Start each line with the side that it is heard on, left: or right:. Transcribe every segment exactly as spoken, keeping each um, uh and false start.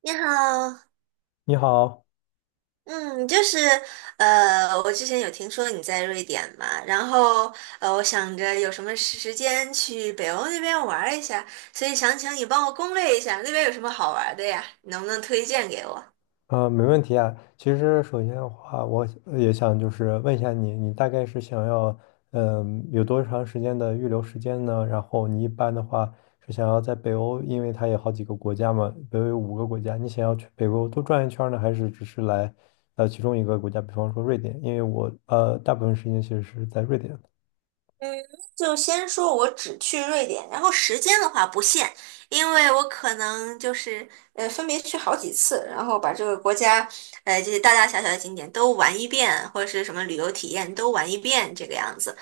right: 你好，
left: 你好，
right: 嗯，就是呃，我之前有听说你在瑞典嘛，然后呃，我想着有什么时时间去北欧那边玩儿一下，所以想请你帮我攻略一下那边有什么好玩儿的呀，你能不能推荐给我？
left: 呃，没问题啊。其实首先的话，我也想就是问一下你，你大概是想要，嗯、有多长时间的预留时间呢？然后你一般的话是想要在北欧，因为它有好几个国家嘛，北欧有五个国家，你想要去北欧多转一圈儿呢，还是只是来，呃，其中一个国家，比方说瑞典？因为我呃大部分时间其实是在瑞典。
right: 就先说我只去瑞典，然后时间的话不限，因为我可能就是呃分别去好几次，然后把这个国家呃这些大大小小的景点都玩一遍，或者是什么旅游体验都玩一遍这个样子，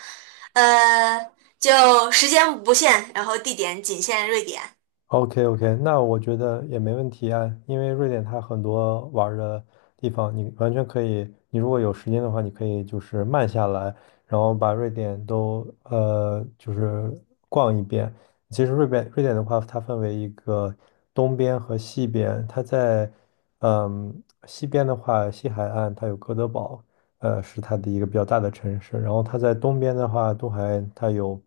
right: 呃，就时间不限，然后地点仅限瑞典。
left: OK OK，那我觉得也没问题啊，因为瑞典它很多玩儿的地方，你完全可以，你如果有时间的话，你可以就是慢下来，然后把瑞典都呃就是逛一遍。其实瑞典瑞典的话，它分为一个东边和西边，它在嗯西边的话，西海岸它有哥德堡，呃，是它的一个比较大的城市。然后它在东边的话，东海它有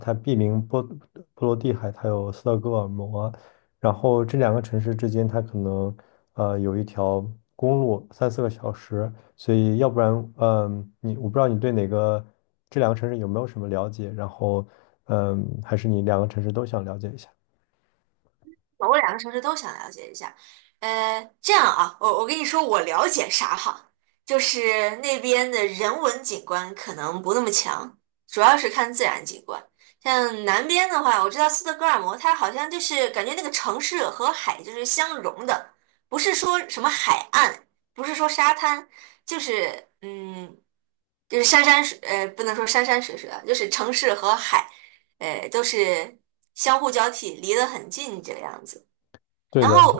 left: 它毗邻波波罗的海，它有斯德哥尔摩。然后这两个城市之间，它可能呃有一条公路，三四个小时。所以要不然，嗯、你我不知道你对哪个这两个城市有没有什么了解？然后，嗯、还是你两个城市都想了解一下？
right: 我两个城市都想了解一下。呃，这样啊，我我跟你说，我了解啥哈，就是那边的人文景观可能不那么强，主要是看自然景观。像南边的话，我知道斯德哥尔摩，它好像就是感觉那个城市和海就是相融的，不是说什么海岸，不是说沙滩，就是嗯，就是山山水，呃，不能说山山水水啊，就是城市和海，呃，都是相互交替，离得很近这个样子。
left: 对
right: 然
left: 的，
right: 后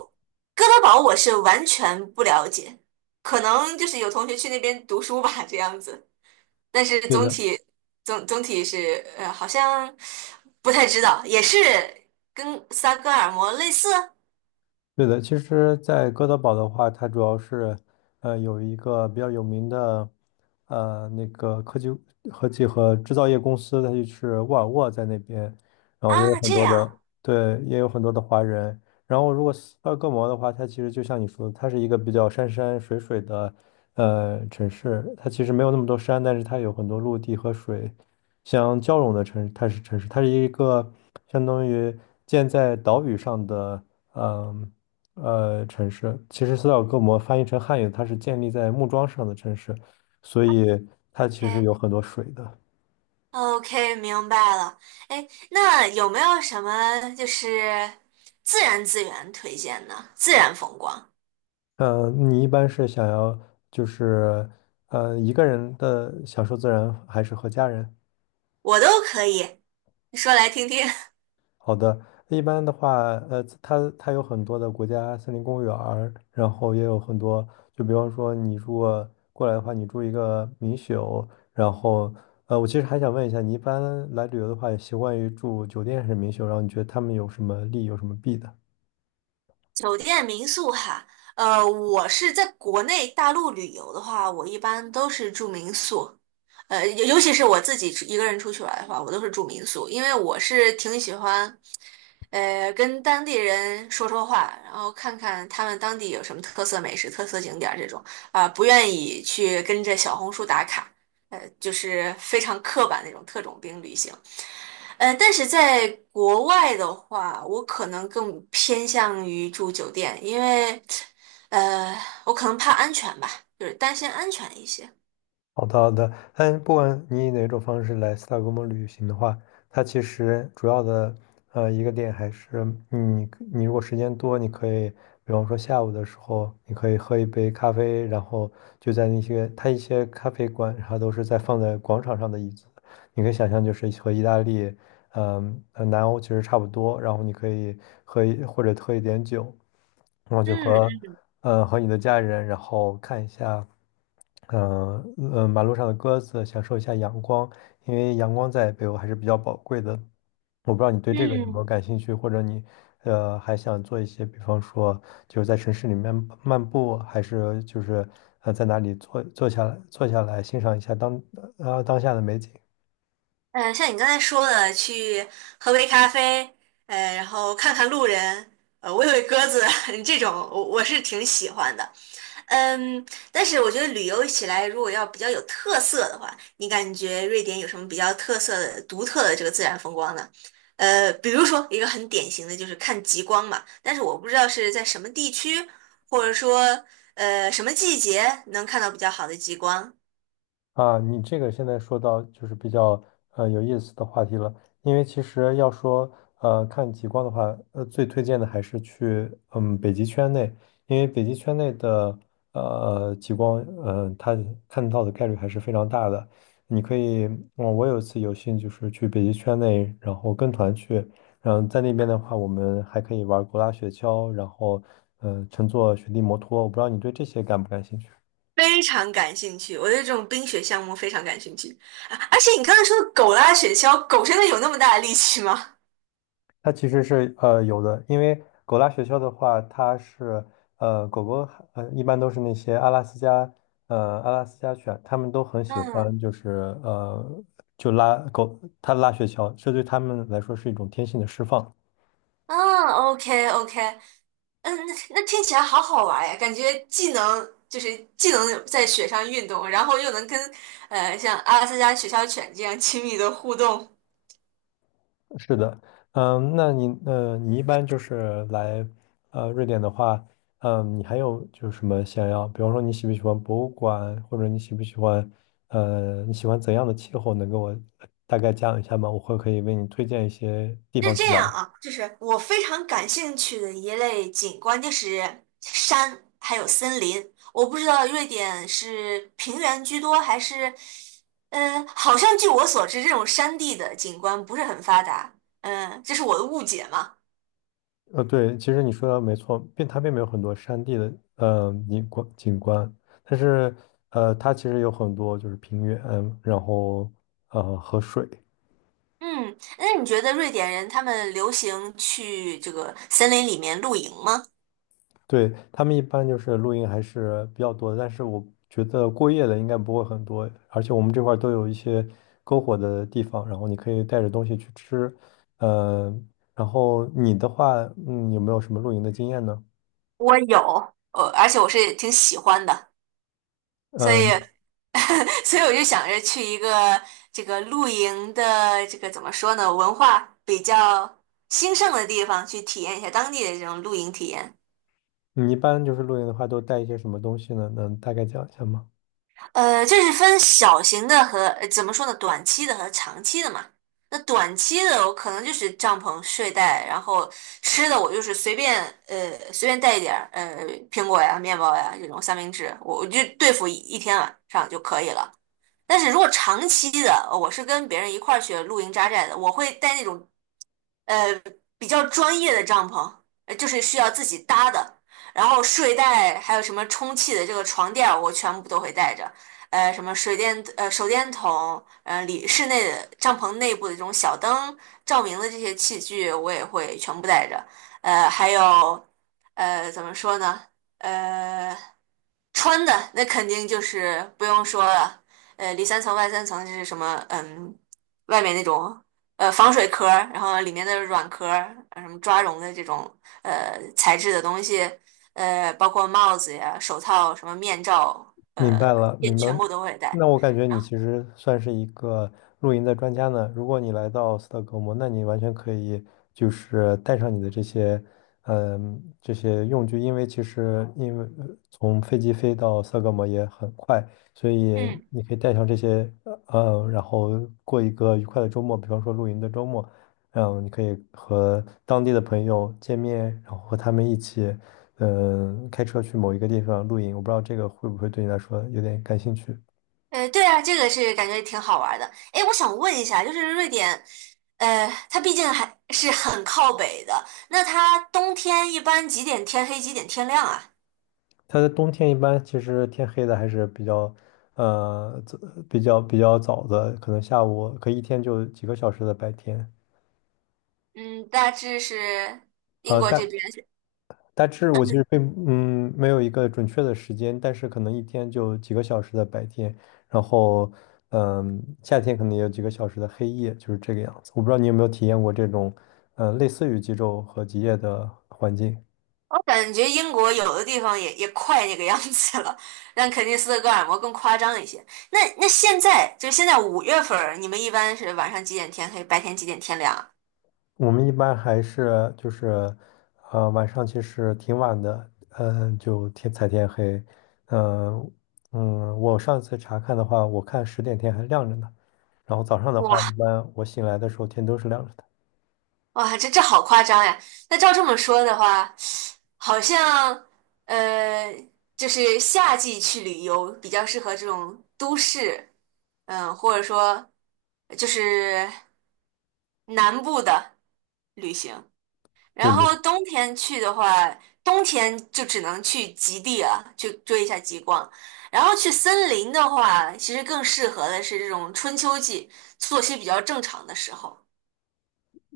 right: 哥德堡我是完全不了解，可能就是有同学去那边读书吧，这样子。但是
left: 对
right: 总
left: 的。
right: 体总总体是呃，好像不太知道，也是跟萨格尔摩类似
left: 对的。其实，在哥德堡的话，它主要是，呃，有一个比较有名的，呃，那个科技、科技和制造业公司，它就是沃尔沃在那边，然后也有
right: 啊，
left: 很
right: 这
left: 多
right: 样。
left: 的，对，也有很多的华人。然后，如果斯德哥尔摩的话，它其实就像你说的，它是一个比较山山水水的，呃，城市。它其实没有那么多山，但是它有很多陆地和水相交融的城市，它是城市，它是一个相当于建在岛屿上的。嗯，呃城市。其实斯德哥尔摩翻译成汉语，它是建立在木桩上的城市，所以它其实
right: OK
left: 有很多水的。
right: OK，明白了。哎，那有没有什么就是自然资源推荐呢？自然风光
left: 嗯，你一般是想要就是呃一个人的享受自然，还是和家人？
right: 我都可以，你说来听听。
left: 好的，一般的话，呃，它它有很多的国家森林公园儿然后也有很多，就比方说你如果过来的话，你住一个民宿，然后，呃，我其实还想问一下，你一般来旅游的话，习惯于住酒店还是民宿？然后你觉得他们有什么利，有什么弊的？
right: 酒店民宿哈，呃，我是在国内大陆旅游的话，我一般都是住民宿，呃，尤尤其是我自己出一个人出去玩的话，我都是住民宿，因为我是挺喜欢，呃，跟当地人说说话，然后看看他们当地有什么特色美食、特色景点儿这种，啊、不愿意去跟着小红书打卡，呃，就是非常刻板那种特种兵旅行。呃，但是在国外的话，我可能更偏向于住酒店，因为，呃，我可能怕安全吧，就是担心安全一些。
left: 好的，好的。但不管你以哪种方式来斯德哥尔摩旅行的话，它其实主要的呃一个点还是你你如果时间多，你可以比方说下午的时候，你可以喝一杯咖啡，然后就在那些它一些咖啡馆，它都是在放在广场上的椅子，你可以想象就是和意大利嗯，呃南欧其实差不多，然后你可以喝一或者喝一点酒，然后就和
right: 嗯
left: 呃和你的家人，然后看一下，嗯、嗯，呃马路上的鸽子，享受一下阳光，因为阳光在北欧还是比较宝贵的。我不知道你对这
right: 嗯，
left: 个有没有
right: 嗯，
left: 感兴趣，或者你呃还想做一些，比方说就是在城市里面漫步，还是就是呃在哪里坐坐下来坐下来欣赏一下当呃当下的美景。
right: 呃，像你刚才说的，去喝杯咖啡，呃，然后看看路人，呃，喂喂鸽子，这种我我是挺喜欢的。嗯，但是我觉得旅游起来，如果要比较有特色的话，你感觉瑞典有什么比较特色的、独特的这个自然风光呢？呃，比如说一个很典型的就是看极光嘛，但是我不知道是在什么地区，或者说呃什么季节能看到比较好的极光。
left: 啊，你这个现在说到就是比较呃有意思的话题了，因为其实要说呃看极光的话，呃最推荐的还是去嗯北极圈内，因为北极圈内的呃极光，嗯、它看到的概率还是非常大的。你可以，我我有一次有幸就是去北极圈内，然后跟团去，然后在那边的话，我们还可以玩狗拉雪橇，然后嗯、呃乘坐雪地摩托，我不知道你对这些感不感兴趣？
right: 非常感兴趣。我对这种冰雪项目非常感兴趣。啊而且你刚才说的狗拉雪橇，狗真的有那么大的力气吗？
left: 它其实是呃有的，因为狗拉雪橇的话，它是呃狗狗呃一般都是那些阿拉斯加呃阿拉斯加犬，它们都很喜欢
right: 嗯，
left: 就是呃就拉狗它拉雪橇，这对它们来说是一种天性的释放。
right: 嗯 o k o k 嗯，那那听起来好好玩呀，感觉既能就是既能在雪上运动，然后又能跟呃像阿拉斯加雪橇犬这样亲密的互动。
left: 是的，嗯，那你呃，你一般就是来呃瑞典的话，嗯，你还有就是什么想要，比方说你喜不喜欢博物馆，或者你喜不喜欢呃，你喜欢怎样的气候，能给我大概讲一下吗？我会可以为你推荐一些地
right: 是
left: 方去
right: 这
left: 玩。
right: 样啊，就是我非常感兴趣的一类景观就是山，还有森林。我不知道瑞典是平原居多还是，呃，好像据我所知，这种山地的景观不是很发达。嗯、这是我的误解嘛。
left: 呃，对，其实你说的没错，并它并没有很多山地的呃景观景观，但是呃，它其实有很多就是平原，然后呃和水。
right: 嗯，那你觉得瑞典人他们流行去这个森林里面露营吗？
left: 对，他们一般就是露营还是比较多的，但是我觉得过夜的应该不会很多，而且我们这块儿都有一些篝火的地方，然后你可以带着东西去吃。呃，然后你的话，嗯，有没有什么露营的经验呢？
right: 我有，呃，而且我是挺喜欢的，所以，
left: 嗯、
right: 所以我就想着去一个这个露营的这个怎么说呢，文化比较兴盛的地方去体验一下当地的这种露营体验。
left: 你一般就是露营的话，都带一些什么东西呢？能大概讲一下吗？
right: 呃，这是分小型的和，呃怎么说呢，短期的和长期的嘛。那短期的我可能就是帐篷、睡袋，然后吃的我就是随便，呃，随便带一点儿，呃，苹果呀、面包呀这种三明治，我我就对付一一天晚上就可以了。但是如果长期的，呃我是跟别人一块儿去露营扎寨的，我会带那种呃比较专业的帐篷，呃就是需要自己搭的。然后睡袋还有什么充气的这个床垫儿我全部都会带着。呃，什么水电呃手电筒，呃里室内的帐篷内部的这种小灯照明的这些器具，我也会全部带着。呃，还有呃怎么说呢？呃。穿的那肯定就是不用说了，呃，里三层外三层就是什么，嗯，外面那种呃防水壳儿，然后里面的软壳儿，呃什么抓绒的这种呃材质的东西，呃，包括帽子呀、手套、什么面罩，
left: 明
right: 呃，
left: 白了，
right: 也
left: 明白。
right: 全部都会戴
left: 那我感觉你
right: 然后，
left: 其实算是一个露营的专家呢。如果你来到斯德哥尔摩，那你完全可以就是带上你的这些，嗯，这些用具，因为其实因为呃从飞机飞到斯德哥尔摩也很快，所以
right: 嗯，
left: 你可以带上这些，呃，然后过一个愉快的周末，比方说露营的周末，嗯，你可以和当地的朋友见面，然后和他们一起。嗯、开车去某一个地方露营，我不知道这个会不会对你来说有点感兴趣。
right: 呃，对啊，这个是感觉挺好玩儿的。哎，我想问一下，就是瑞典，呃，它毕竟还是很靠北的，那它冬天一般几点天黑，几点天亮啊？
left: 它的冬天一般其实天黑的还是比较，呃，早比较比较早的，可能下午可以一天就几个小时的白天。
right: 嗯，大致是英
left: 呃，
right: 国这
left: 大
right: 边，
left: 大致我其实并嗯没有一个准确的时间，但是可能一天就几个小时的白天，然后嗯、夏天可能也有几个小时的黑夜，就是这个样子。我不知道你有没有体验过这种，呃，类似于极昼和极夜的环境。
right: 我感觉英国有的地方也也快那个样子了，但肯尼斯的戈尔摩更夸张一些。那那现在就现在五月份儿，你们一般是晚上几点天黑，白天几点天亮啊？
left: 我们一般还是就是，呃，晚上其实挺晚的，嗯、就天才天黑，嗯、嗯，我上次查看的话，我看十点天还亮着呢，然后早上的
right: 哇！
left: 话，一般我醒来的时候天都是亮着的。
right: 哇，这这好夸张呀！那照这么说的话，好像呃，就是夏季去旅游比较适合这种都市，嗯、或者说就是南部的旅行。
left: 对
right: 然
left: 对，
right: 后冬天去的话，冬天就只能去极地了，去追一下极光。然后去森林的话，其实更适合的是这种春秋季，作息比较正常的时候。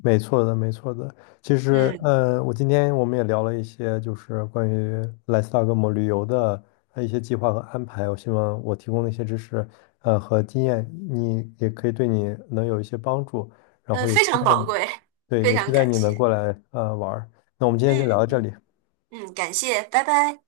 left: 没错的，没错的。其实，
right: 嗯。
left: 呃，我今天我们也聊了一些，就是关于来斯大格摩旅游的呃一些计划和安排。我希望我提供的一些知识，呃，和经验，你也可以对你能有一些帮助。然后
right: 嗯，
left: 也
right: 非
left: 期
right: 常
left: 待
right: 宝
left: 你，
right: 贵，
left: 对，
right: 非
left: 也期
right: 常
left: 待
right: 感
left: 你能
right: 谢。
left: 过来，呃，玩儿。那我们今天就聊到
right: 嗯
left: 这里。
right: 嗯，感谢，拜拜。